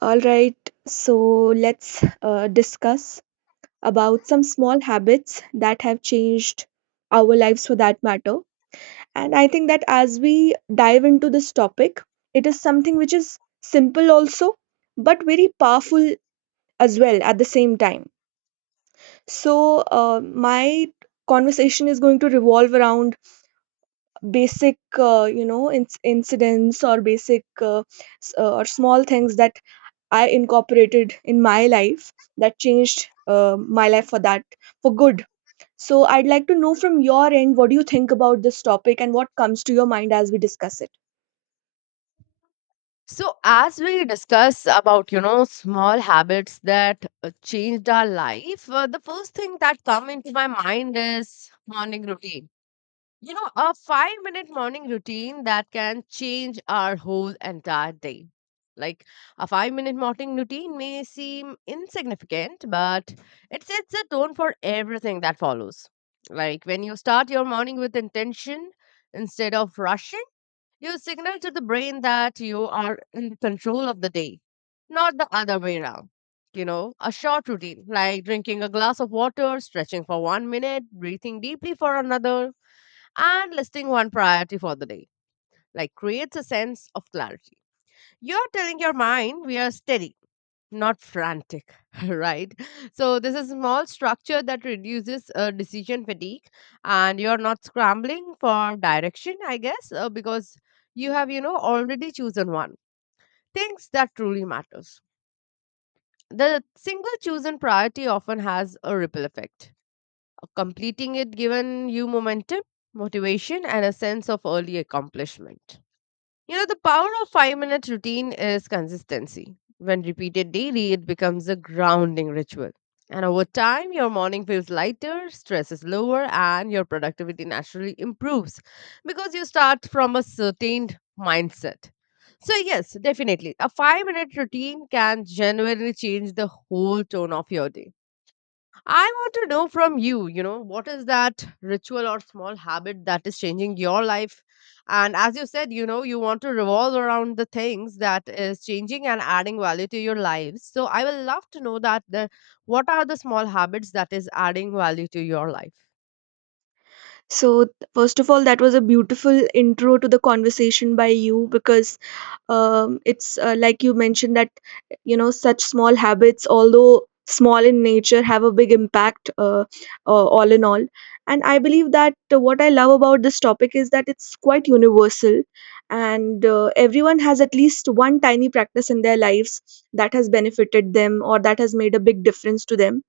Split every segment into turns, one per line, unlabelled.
All right, so let's discuss about some small habits that have changed our lives for that matter. And I think that as we dive into this topic, it is something which is simple also, but very powerful as well at the same time. So, my conversation is going to revolve around basic incidents or basic or small things that I incorporated in my life that changed my life for that, for good. So I'd like to know from your end, what do you think about this topic and what comes to your mind as we discuss it?
So, as we discuss about, you know, small habits that changed our life, the first thing that come into my mind is morning routine. You know, a 5 minute morning routine that can change our whole entire day. Like a 5 minute morning routine may seem insignificant, but it sets the tone for everything that follows. Like when you start your morning with intention instead of rushing, you signal to the brain that you are in control of the day, not the other way around. You know, a short routine like drinking a glass of water, stretching for 1 minute, breathing deeply for another, and listing one priority for the day, like creates a sense of clarity. You're telling your mind we are steady, not frantic, right? So, this is a small structure that reduces decision fatigue, and you're not scrambling for direction, I guess, because you have, you know, already chosen one. Things that truly matters. The single chosen priority often has a ripple effect. Completing it given you momentum, motivation, and a sense of early accomplishment. You know, the power of 5 minute routine is consistency. When repeated daily, it becomes a grounding ritual. And over time, your morning feels lighter, stress is lower, and your productivity naturally improves because you start from a certain mindset. So, yes, definitely, a 5 minute routine can genuinely change the whole tone of your day. I want to know from you, you know, what is that ritual or small habit that is changing your life? And as you said, you know, you want to revolve around the things that is changing and adding value to your lives. So I will love to know that the, what are the small habits that is adding value to your life?
So, first of all, that was a beautiful intro to the conversation by you because it's like you mentioned that, you know, such small habits, although small in nature, have a big impact, all in all. And I believe that what I love about this topic is that it's quite universal, and everyone has at least one tiny practice in their lives that has benefited them or that has made a big difference to them.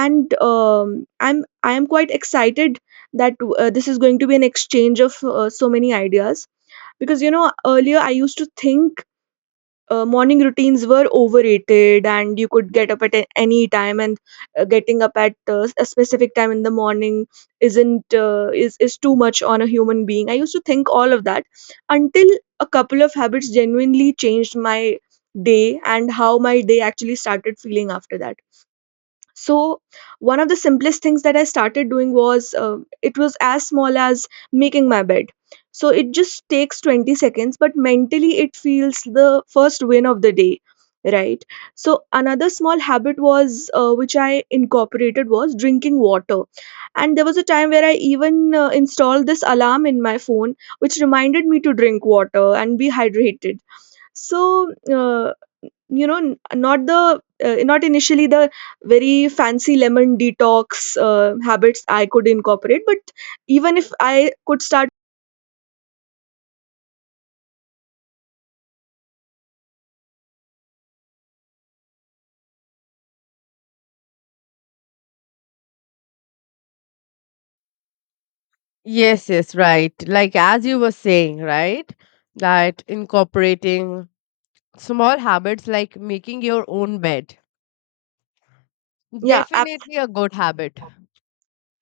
And I am quite excited that this is going to be an exchange of so many ideas, because, you know, earlier I used to think morning routines were overrated and you could get up at any time, and getting up at a specific time in the morning isn't is too much on a human being. I used to think all of that until a couple of habits genuinely changed my day and how my day actually started feeling after that. So one of the simplest things that I started doing was, it was as small as making my bed. So it just takes 20 seconds, but mentally it feels the first win of the day, right? So another small habit was, which I incorporated, was drinking water. And there was a time where I even installed this alarm in my phone which reminded me to drink water and be hydrated. So, uh, you know, not the not initially the very fancy lemon detox habits I could incorporate, but even if I could start.
Yes, yes, right. Like as you were saying, right? That incorporating small habits like making your own bed.
Yeah,
Definitely a good habit.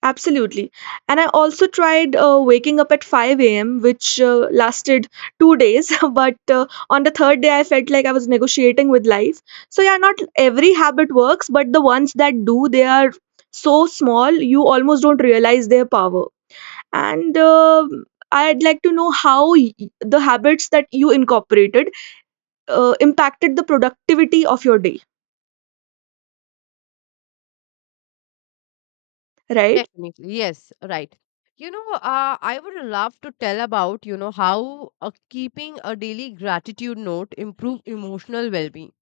absolutely. And I also tried waking up at 5 a.m. which lasted 2 days but on the third day I felt like I was negotiating with life. So yeah, not every habit works, but the ones that do, they are so small you almost don't realize their power. And I'd like to know how the habits that you incorporated impacted the productivity of your day, right?
Definitely, yes, right. You know, I would love to tell about, you know, how keeping a daily gratitude note improve emotional well-being.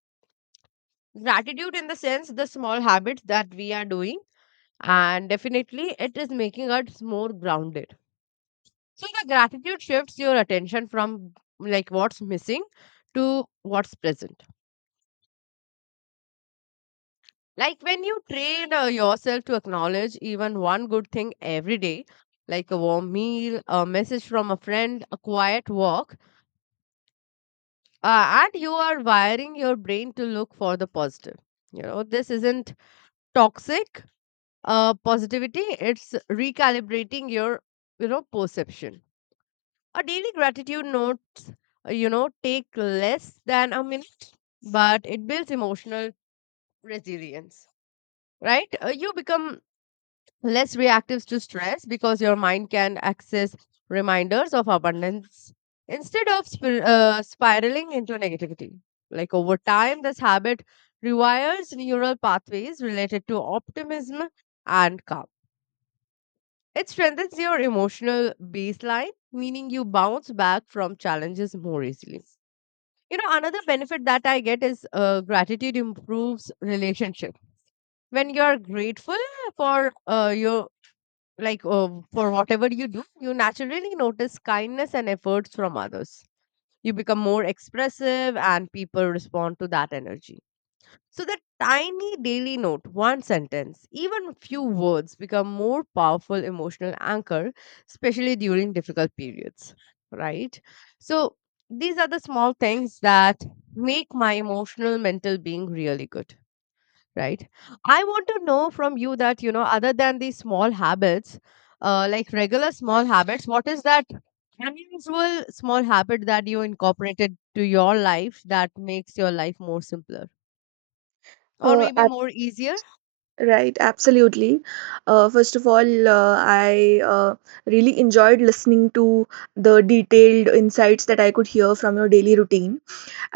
Gratitude in the sense the small habits that we are doing, and definitely it is making us more grounded. So the gratitude shifts your attention from like what's missing to what's present. Like when you train yourself to acknowledge even one good thing every day, like a warm meal, a message from a friend, a quiet walk, and you are wiring your brain to look for the positive. You know, this isn't toxic positivity, it's recalibrating your, you know, perception. A daily gratitude notes, you know, take less than a minute, but it builds emotional resilience, right? You become less reactive to stress because your mind can access reminders of abundance instead of spiraling into negativity. Like over time, this habit rewires neural pathways related to optimism and calm. It strengthens your emotional baseline, meaning you bounce back from challenges more easily. You know, another benefit that I get is gratitude improves relationship. When you are grateful for your for whatever you do, you naturally notice kindness and efforts from others. You become more expressive and people respond to that energy. So that tiny daily note, one sentence, even few words, become more powerful emotional anchor, especially during difficult periods, right? So these are the small things that make my emotional mental being really good, right? I want to know from you that, you know, other than these small habits, like regular small habits, what is that unusual small habit that you incorporated to your life that makes your life more simpler or
Uh,
maybe
ab-
more easier.
right, absolutely. First of all, I really enjoyed listening to the detailed insights that I could hear from your daily routine.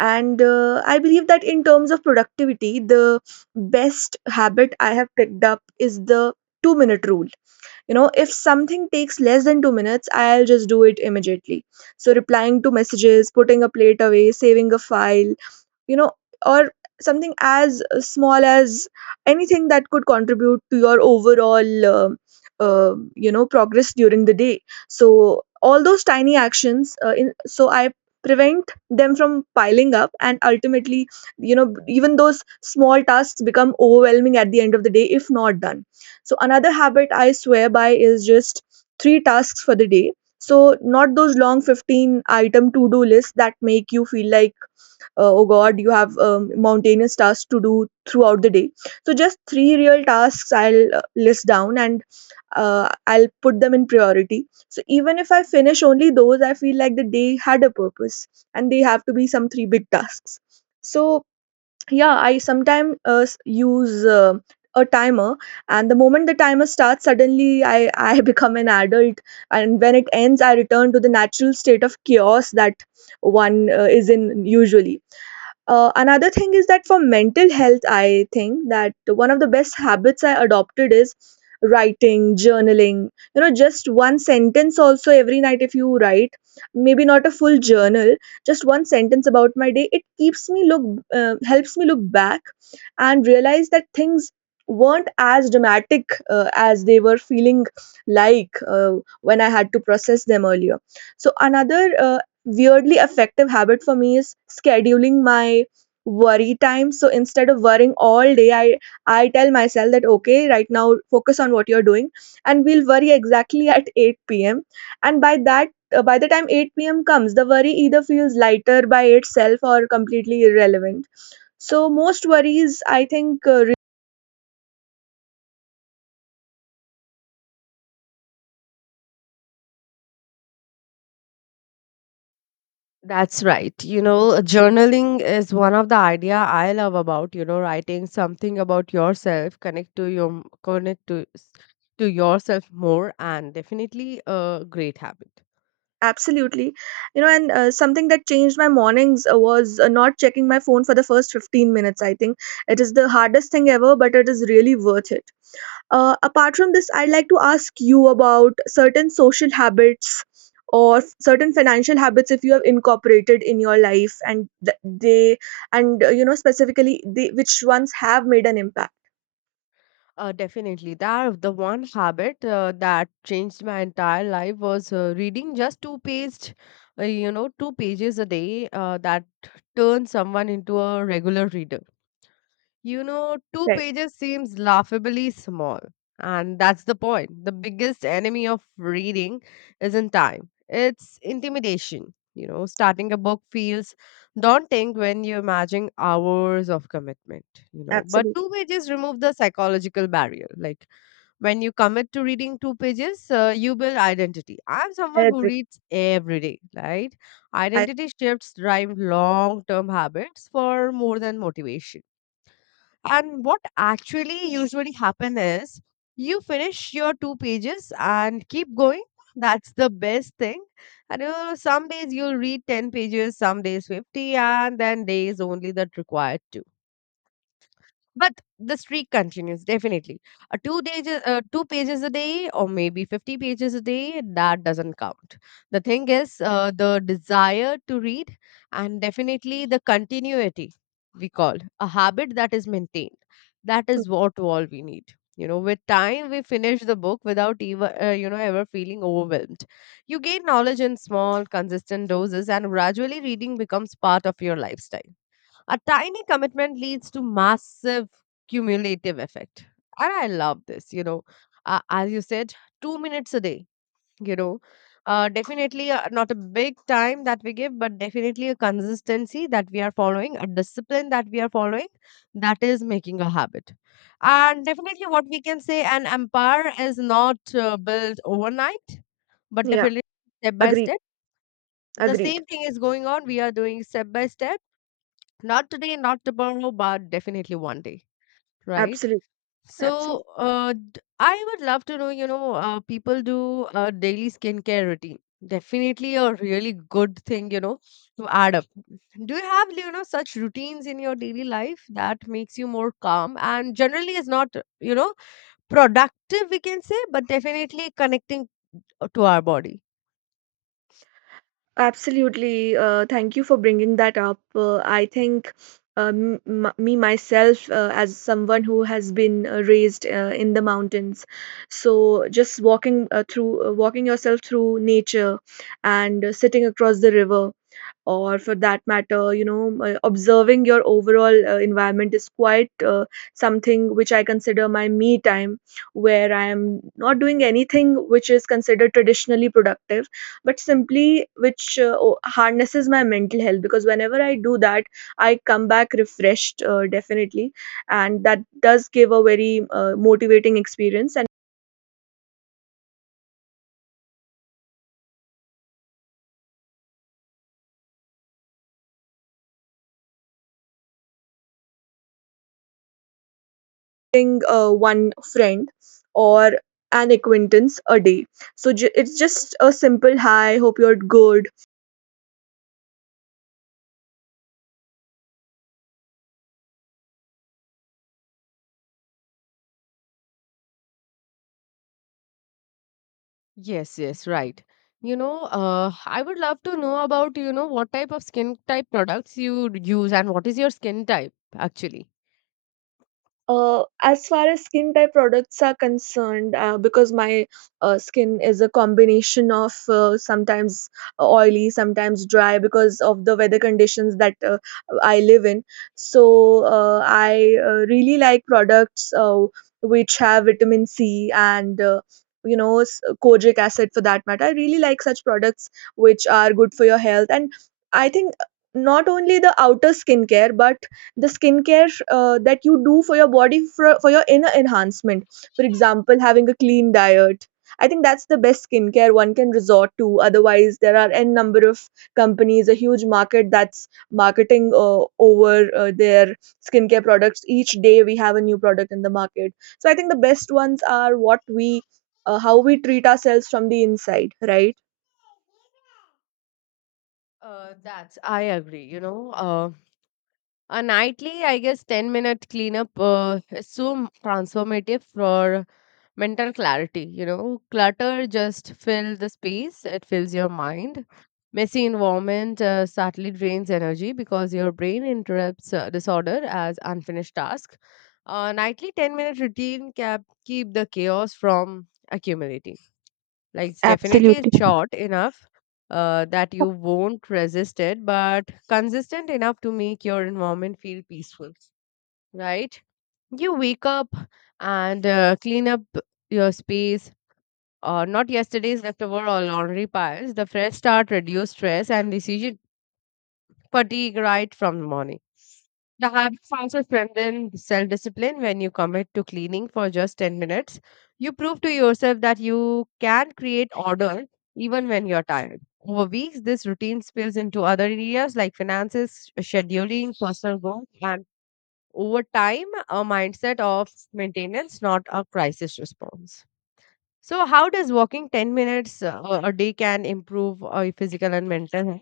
And I believe that in terms of productivity, the best habit I have picked up is the 2-minute rule. You know, if something takes less than 2 minutes, I'll just do it immediately. So replying to messages, putting a plate away, saving a file, you know, or something as small as anything that could contribute to your overall you know, progress during the day. So all those tiny actions, in so I prevent them from piling up, and ultimately, you know, even those small tasks become overwhelming at the end of the day if not done. So another habit I swear by is just three tasks for the day. So not those long 15 item to do lists that make you feel like, oh god, you have mountainous tasks to do throughout the day. So just three real tasks I'll list down, and I'll put them in priority, so even if I finish only those, I feel like the day had a purpose. And they have to be some three big tasks. So yeah, I sometimes use a timer, and the moment the timer starts, suddenly I become an adult, and when it ends I return to the natural state of chaos that one is in usually. Another thing is that for mental health, I think that one of the best habits I adopted is writing, journaling. You know, just one sentence also every night if you write, maybe not a full journal, just one sentence about my day. It keeps me helps me look back and realize that things weren't as dramatic as they were feeling, like when I had to process them earlier. So another weirdly effective habit for me is scheduling my worry time. So instead of worrying all day, I tell myself that, okay, right now focus on what you're doing and we'll worry exactly at 8 p.m., and by that, by the time 8 p.m. comes, the worry either feels lighter by itself or completely irrelevant. So most worries, I think,
That's right. You know, journaling is one of the idea I love about, you know, writing something about yourself, connect to your, connect to s- to yourself more, and definitely a great habit.
absolutely. You know, and something that changed my mornings was not checking my phone for the first 15 minutes. I think it is the hardest thing ever, but it is really worth it. Apart from this, I'd like to ask you about certain social habits or certain financial habits if you have incorporated in your life and you know, specifically which ones have made an impact.
Definitely. That the one habit that changed my entire life was reading just two page, you know, two pages a day. That turned someone into a regular reader. You know, two
Right.
pages seems laughably small. And that's the point. The biggest enemy of reading isn't time, it's intimidation. You know, starting a book feels daunting when you imagine hours of commitment, you know. But
Absolutely.
two pages remove the psychological barrier. Like when you commit to reading two pages, you build identity. I'm
I
someone who
agree.
reads every day, right?
I,
Identity shifts drive long term habits for more than motivation. And what actually usually happen is you finish your two pages and keep going. That's the best thing. And you know, some days you'll read 10 pages, some days 50, and then days only that required to. But the streak continues, definitely. Two days, two pages a day, or maybe 50 pages a day, that doesn't count. The thing is, the desire to read and definitely the continuity, we call a habit that is maintained. That is what all we need. You know, with time, we finish the book without even, you know, ever feeling overwhelmed. You gain knowledge in small, consistent doses, and gradually reading becomes part of your lifestyle. A tiny commitment leads to massive cumulative effect. And I love this, you know. As you said, 2 minutes a day, you know. Definitely not a big time that we give, but definitely a consistency that we are following, a discipline that we are following, that is making a habit. And definitely, what we can say, an empire is not built overnight, but
yeah,
definitely step by
agreed.
step. The
Agreed.
same thing is going on. We are doing step by step, not today, not tomorrow, but definitely one day, right?
Absolutely. Absolutely.
So, I would love to know, you know, people do a daily skincare routine. Definitely a really good thing, you know, to add up. Do you have, you know, such routines in your daily life that makes you more calm and generally is not, you know, productive, we can say, but definitely connecting to our body?
Absolutely. Thank you for bringing that up. I think me myself, as someone who has been raised in the mountains, so just walking walking yourself through nature, and sitting across the river, or for that matter, you know, observing your overall environment is quite something which I consider my me time, where I am not doing anything which is considered traditionally productive, but simply which harnesses my mental health, because whenever I do that, I come back refreshed, definitely, and that does give a very motivating experience. And visiting one friend or an acquaintance a day. So it's just a simple hi, hope you're good.
Yes, yes, right. You know, I would love to know about, you know, what type of skin type products you use and what is your skin type actually.
As far as skin type products are concerned, because my skin is a combination of sometimes oily, sometimes dry because of the weather conditions that I live in. So I really like products which have vitamin C and, you know, kojic acid for that matter. I really like such products which are good for your health, and I think not only the outer skincare, but the skincare that you do for your body for your inner enhancement. For example, having a clean diet. I think that's the best skincare one can resort to. Otherwise, there are n number of companies, a huge market that's marketing over their skincare products. Each day we have a new product in the market. So I think the best ones are what we, how we treat ourselves from the inside, right?
That's I agree. You know, a nightly, I guess, 10-minute cleanup is so transformative for mental clarity. You know, clutter just fill the space, it fills your mind. Messy environment subtly drains energy because your brain interrupts disorder as unfinished task. A nightly 10-minute routine keep the chaos from accumulating. Like it's definitely
Absolutely.
it's short enough that you won't resist it, but consistent enough to make your environment feel peaceful, right? You wake up and clean up your space, not yesterday's leftover or laundry piles. The fresh start reduce stress and decision fatigue right from the morning. The habits also strengthen self discipline when you commit to cleaning for just 10 minutes. You prove to yourself that you can create order even when you're tired. Over weeks, this routine spills into other areas like finances, scheduling, personal growth, and over time, a mindset of maintenance, not a crisis response. So, how does walking 10 minutes a day can improve physical and mental health?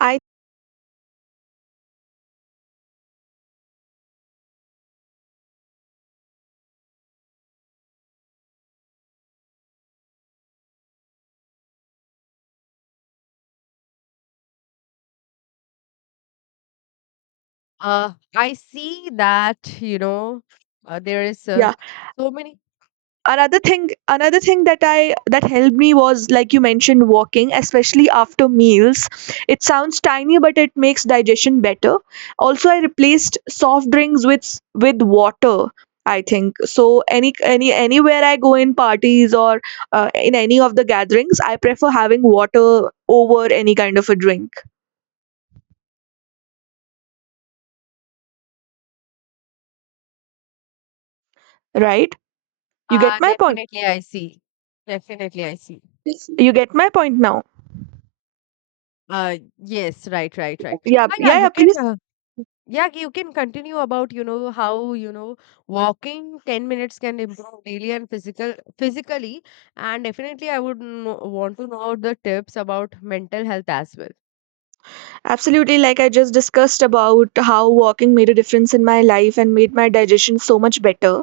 I.
I see that, you know, there is
Yeah.
so many.
Another thing, that I that helped me was, like you mentioned, walking, especially after meals. It sounds tiny, but it makes digestion better. Also, I replaced soft drinks with water. I think so, anywhere I go, in parties or in any of the gatherings, I prefer having water over any kind of a drink, right? You get my point.
Definitely, I see. Definitely, I see.
You get my point now?
Yes, right, right, right.
yeah
Ah, yeah,
yeah yeah
you can.
please.
Yeah, you can continue about, you know, how, you know, walking 10 minutes can improve daily and physically. And definitely, I would know, want to know the tips about mental health as well.
Absolutely, like I just discussed about how walking made a difference in my life and made my digestion so much better.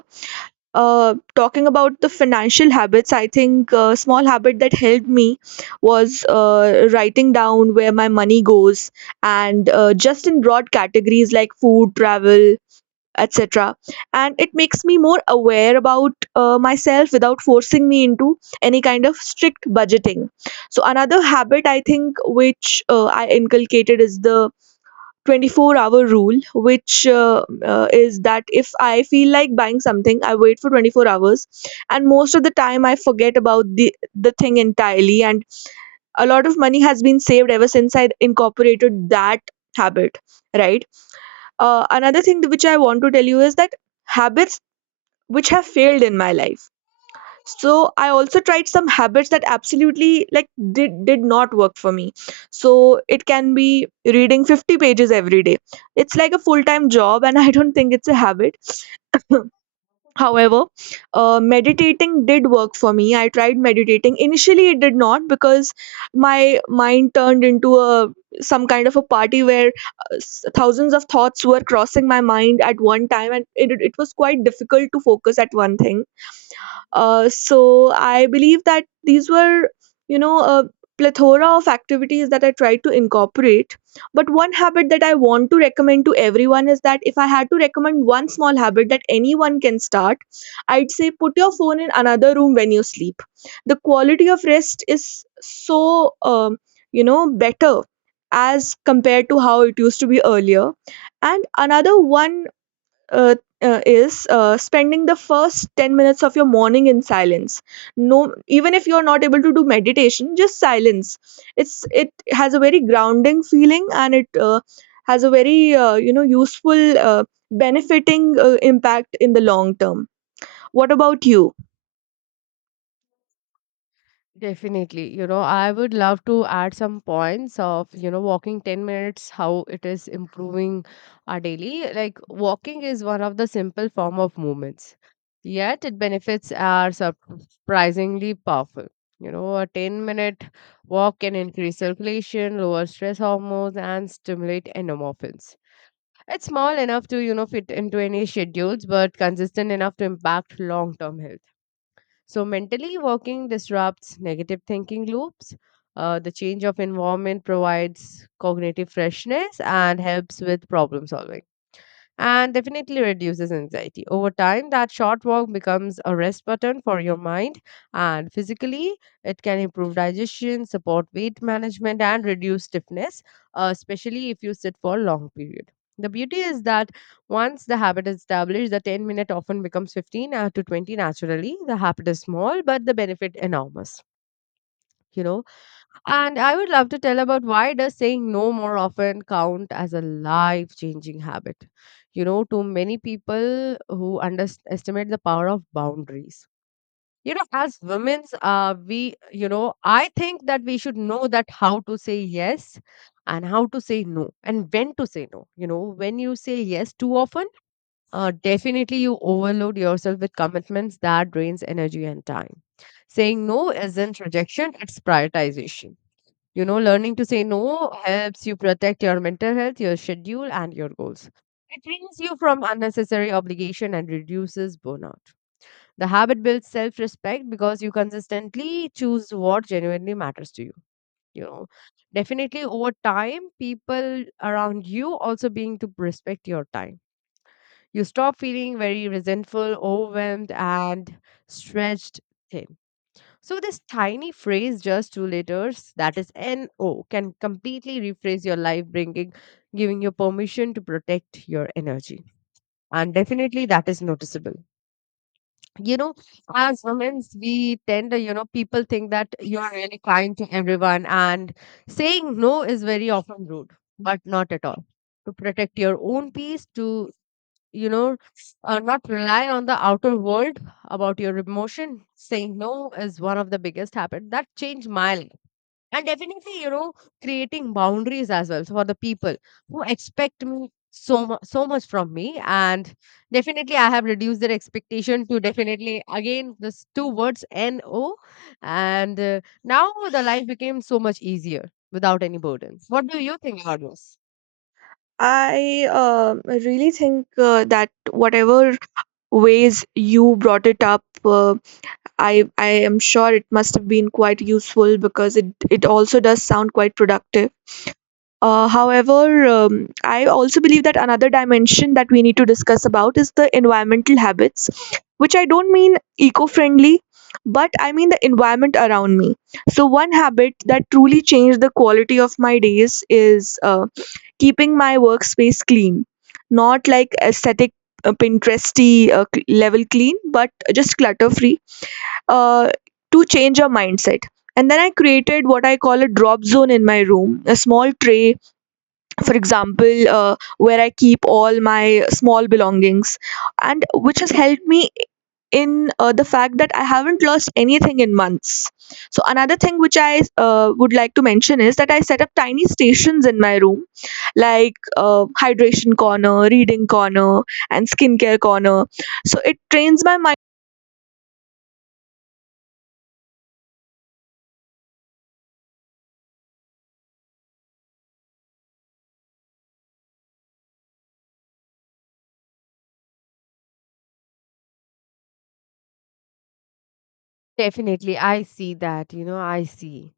Talking about the financial habits, I think a small habit that helped me was writing down where my money goes, and just in broad categories like food, travel, etc. And it makes me more aware about myself without forcing me into any kind of strict budgeting. So, another habit I think which I inculcated is the 24-hour rule which is that if I feel like buying something, I wait for 24 hours, and most of the time I forget about the thing entirely, and a lot of money has been saved ever since I incorporated that habit. Right. Another thing which I want to tell you is that habits which have failed in my life, so I also tried some habits that absolutely, like, did not work for me. So it can be reading 50 pages every day. It's like a full time job, and I don't think it's a habit. However, meditating did work for me. I tried meditating initially, it did not, because my mind turned into a some kind of a party where thousands of thoughts were crossing my mind at one time, and it was quite difficult to focus at one thing. So I believe that these were, a plethora of activities that I tried to incorporate. But one habit that I want to recommend to everyone is that if I had to recommend one small habit that anyone can start, I'd say put your phone in another room when you sleep. The quality of rest is so, better as compared to how it used to be earlier. And another one uh, is spending the first 10 minutes of your morning in silence. No, even if you're not able to do meditation, just silence. It has a very grounding feeling, and it has a very useful, benefiting, impact in the long term. What about you?
Definitely. You know, I would love to add some points of, you know, walking 10 minutes, how it is improving our daily. Like walking is one of the simple form of movements. Yet it benefits are surprisingly powerful. You know, a 10-minute walk can increase circulation, lower stress hormones, and stimulate endorphins. It's small enough to, you know, fit into any schedules, but consistent enough to impact long term health. So mentally walking disrupts negative thinking loops. The change of environment provides cognitive freshness and helps with problem solving and definitely reduces anxiety. Over time, that short walk becomes a rest button for your mind and physically. It can improve digestion, support weight management, and reduce stiffness, especially if you sit for a long period. The beauty is that once the habit is established, the 10-minute often becomes 15 to 20 naturally. The habit is small, but the benefit enormous. You know, and I would love to tell about why does saying no more often count as a life-changing habit? You know, to many people who underestimate the power of boundaries. You know, as women, you know, I think that we should know that how to say yes and how to say no and when to say no. You know, when you say yes too often, definitely you overload yourself with commitments that drains energy and time. Saying no isn't rejection, it's prioritization, you know, learning to say no helps you protect your mental health, your schedule, and your goals. It frees you from unnecessary obligation and reduces burnout. The habit builds self respect because you consistently choose what genuinely matters to you. You know, definitely over time, people around you also being to respect your time. You stop feeling very resentful, overwhelmed, and stretched thin. So this tiny phrase, just two letters, that is NO, can completely rephrase your life, bringing, giving you permission to protect your energy. And definitely that is noticeable. You know, as women, we tend to, you know, people think that you are really kind to everyone and saying no is very often rude, but not at all. To protect your own peace, to, you know, not rely on the outer world about your emotion. Saying no is one of the biggest habit that changed my life. And definitely, you know, creating boundaries as well for the people who expect me so much, so much from me. And definitely, I have reduced their expectation to definitely again this two words N O. And now the life became so much easier without any burden. What do you think about this?
I really think that whatever ways you brought it up, I am sure it must have been quite useful because it also does sound quite productive. However, I also believe that another dimension that we need to discuss about is the environmental habits, which I don't mean eco-friendly, but I mean the environment around me. So one habit that truly changed the quality of my days is keeping my workspace clean, not like aesthetic Pinteresty level clean, but just clutter-free, uh, to change your mindset. And then I created what I call a drop zone in my room, a small tray, for example, where I keep all my small belongings, and which has helped me in the fact that I haven't lost anything in months. So, another thing which I would like to mention is that I set up tiny stations in my room, like hydration corner, reading corner, and skincare corner. So, it trains my mind.
Definitely, I see that, you know, I see.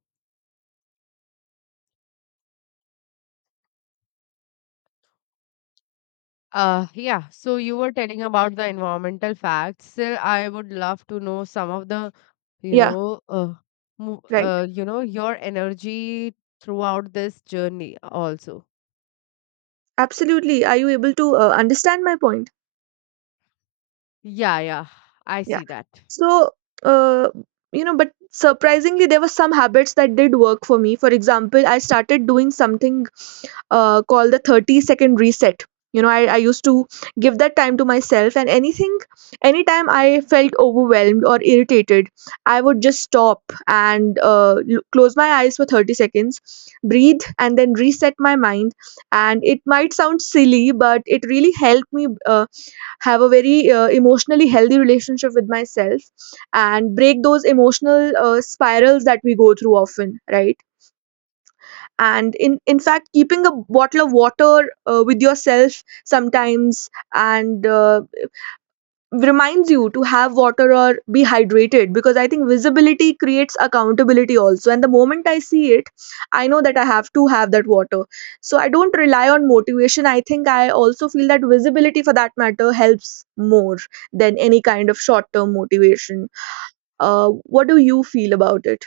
Yeah, so you were telling about the environmental facts. Still, I would love to know some of the, you
Yeah,
know,
right.
you know, your energy throughout this journey also.
Absolutely. Are you able to understand my point?
Yeah, yeah, I
Yeah.
see that.
So, uh, but surprisingly, there were some habits that did work for me. For example, I started doing something called the 30-second reset. You know, I used to give that time to myself, and anything, anytime I felt overwhelmed or irritated, I would just stop and close my eyes for 30 seconds, breathe, and then reset my mind. And it might sound silly, but it really helped me. Have a very emotionally healthy relationship with myself and break those emotional spirals that we go through often, right? And in fact, keeping a bottle of water with yourself sometimes, and reminds you to have water or be hydrated, because I think visibility creates accountability also. And the moment I see it, I know that I have to have that water. So I don't rely on motivation. I think I also feel that visibility, for that matter, helps more than any kind of short term motivation. What do you feel about it?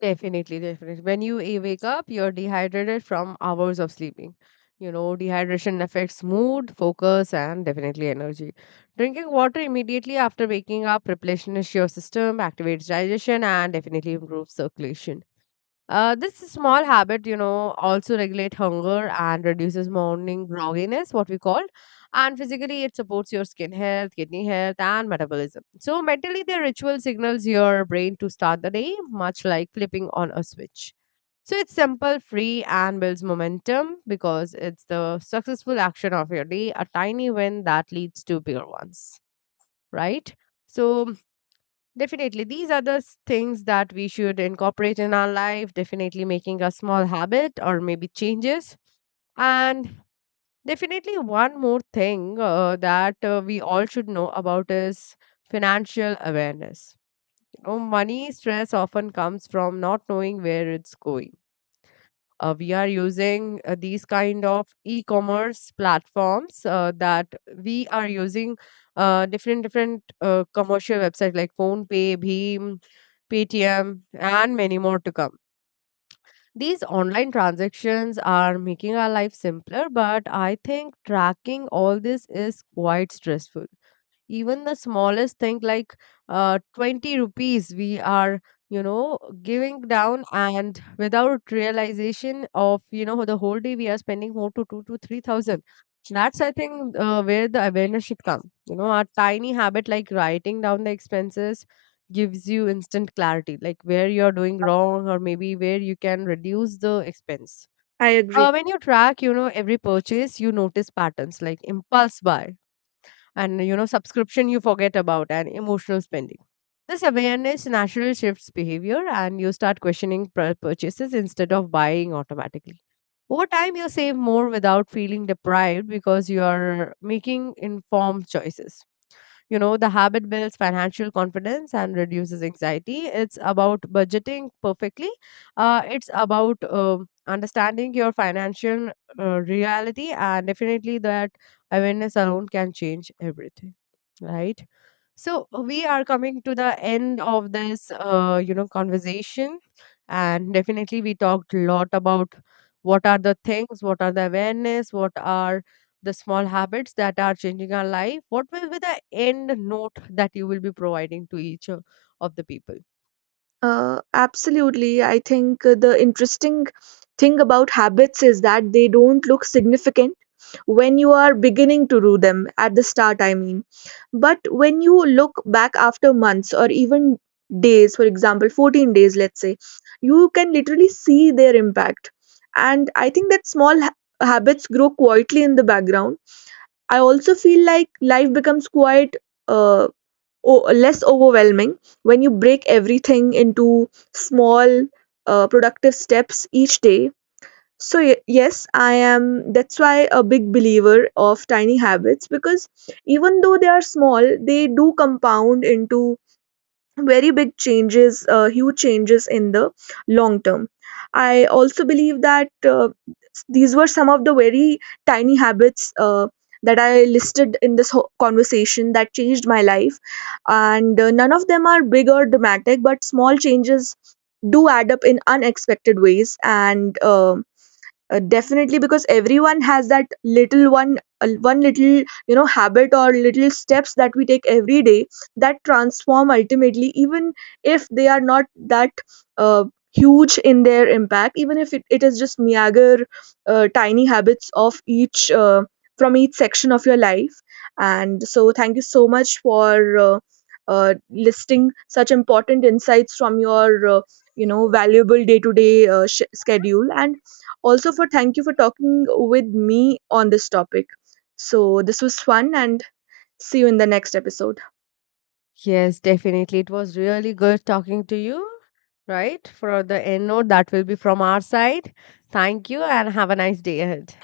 Definitely, definitely. When you wake up, you're dehydrated from hours of sleeping. You know, dehydration affects mood, focus, and definitely energy. Drinking water immediately after waking up replenishes your system, activates digestion, and definitely improves circulation. This small habit, you know, also regulate hunger and reduces morning grogginess, what we call. And physically, it supports your skin health, kidney health, and metabolism. So mentally, the ritual signals your brain to start the day, much like flipping on a switch. So it's simple, free, and builds momentum because it's the successful action of your day, a tiny win that leads to bigger ones, right? So definitely. These are the things that we should incorporate in our life, definitely making a small habit or maybe changes. And definitely, one more thing that we all should know about is financial awareness. You know, money stress often comes from not knowing where it's going. We are using these kind of e-commerce platforms that we are using different different commercial websites like PhonePe, Bheem, Paytm, and many more to come. These online transactions are making our life simpler, but I think tracking all this is quite stressful, even the smallest thing like 20 rupees we are, you know, giving down and without realization of, you know, the whole day we are spending more to 2 to 3,000. That's, I think, where the awareness should come. You know, a tiny habit like writing down the expenses gives you instant clarity, like where you're doing wrong or maybe where you can reduce the expense.
I agree.
When you track, you know, every purchase, you notice patterns like impulse buy, and, you know, subscription you forget about, and emotional spending. This awareness naturally shifts behavior, and you start questioning purchases instead of buying automatically. Over time you save more without feeling deprived because you are making informed choices. You know, the habit builds financial confidence and reduces anxiety. It's about budgeting perfectly. It's about understanding your financial reality, and definitely that awareness alone can change everything, right? So we are coming to the end of this, you know, conversation, and definitely we talked a lot about what are the things, what are the awareness, what are the small habits that are changing our life. What will be the end note that you will be providing to each of the people?
Absolutely. I think the interesting thing about habits is that they don't look significant when you are beginning to do them at the start, I mean. But when you look back after months or even days, for example, 14 days, let's say, you can literally see their impact. And I think that small habits grow quietly in the background. I also feel like life becomes quite uh, less overwhelming when you break everything into small productive steps each day. So yes, I am. That's why a big believer of tiny habits, because even though they are small, they do compound into very big changes, huge changes in the long term. I also believe that these were some of the very tiny habits that I listed in this conversation that changed my life, and none of them are big or dramatic, but small changes do add up in unexpected ways. And. Definitely, because everyone has that little one, one little, habit or little steps that we take every day that transform ultimately, even if they are not that uh, huge in their impact, even if it is just meager, tiny habits of each, from each section of your life. And so thank you so much for listing such important insights from your, valuable day to day schedule. And also for, thank you for talking with me on this topic. So this was fun, and see you in the next episode.
Yes, definitely, it was really good talking to you. Right, for the end note that will be from our side, thank you and have a nice day ahead.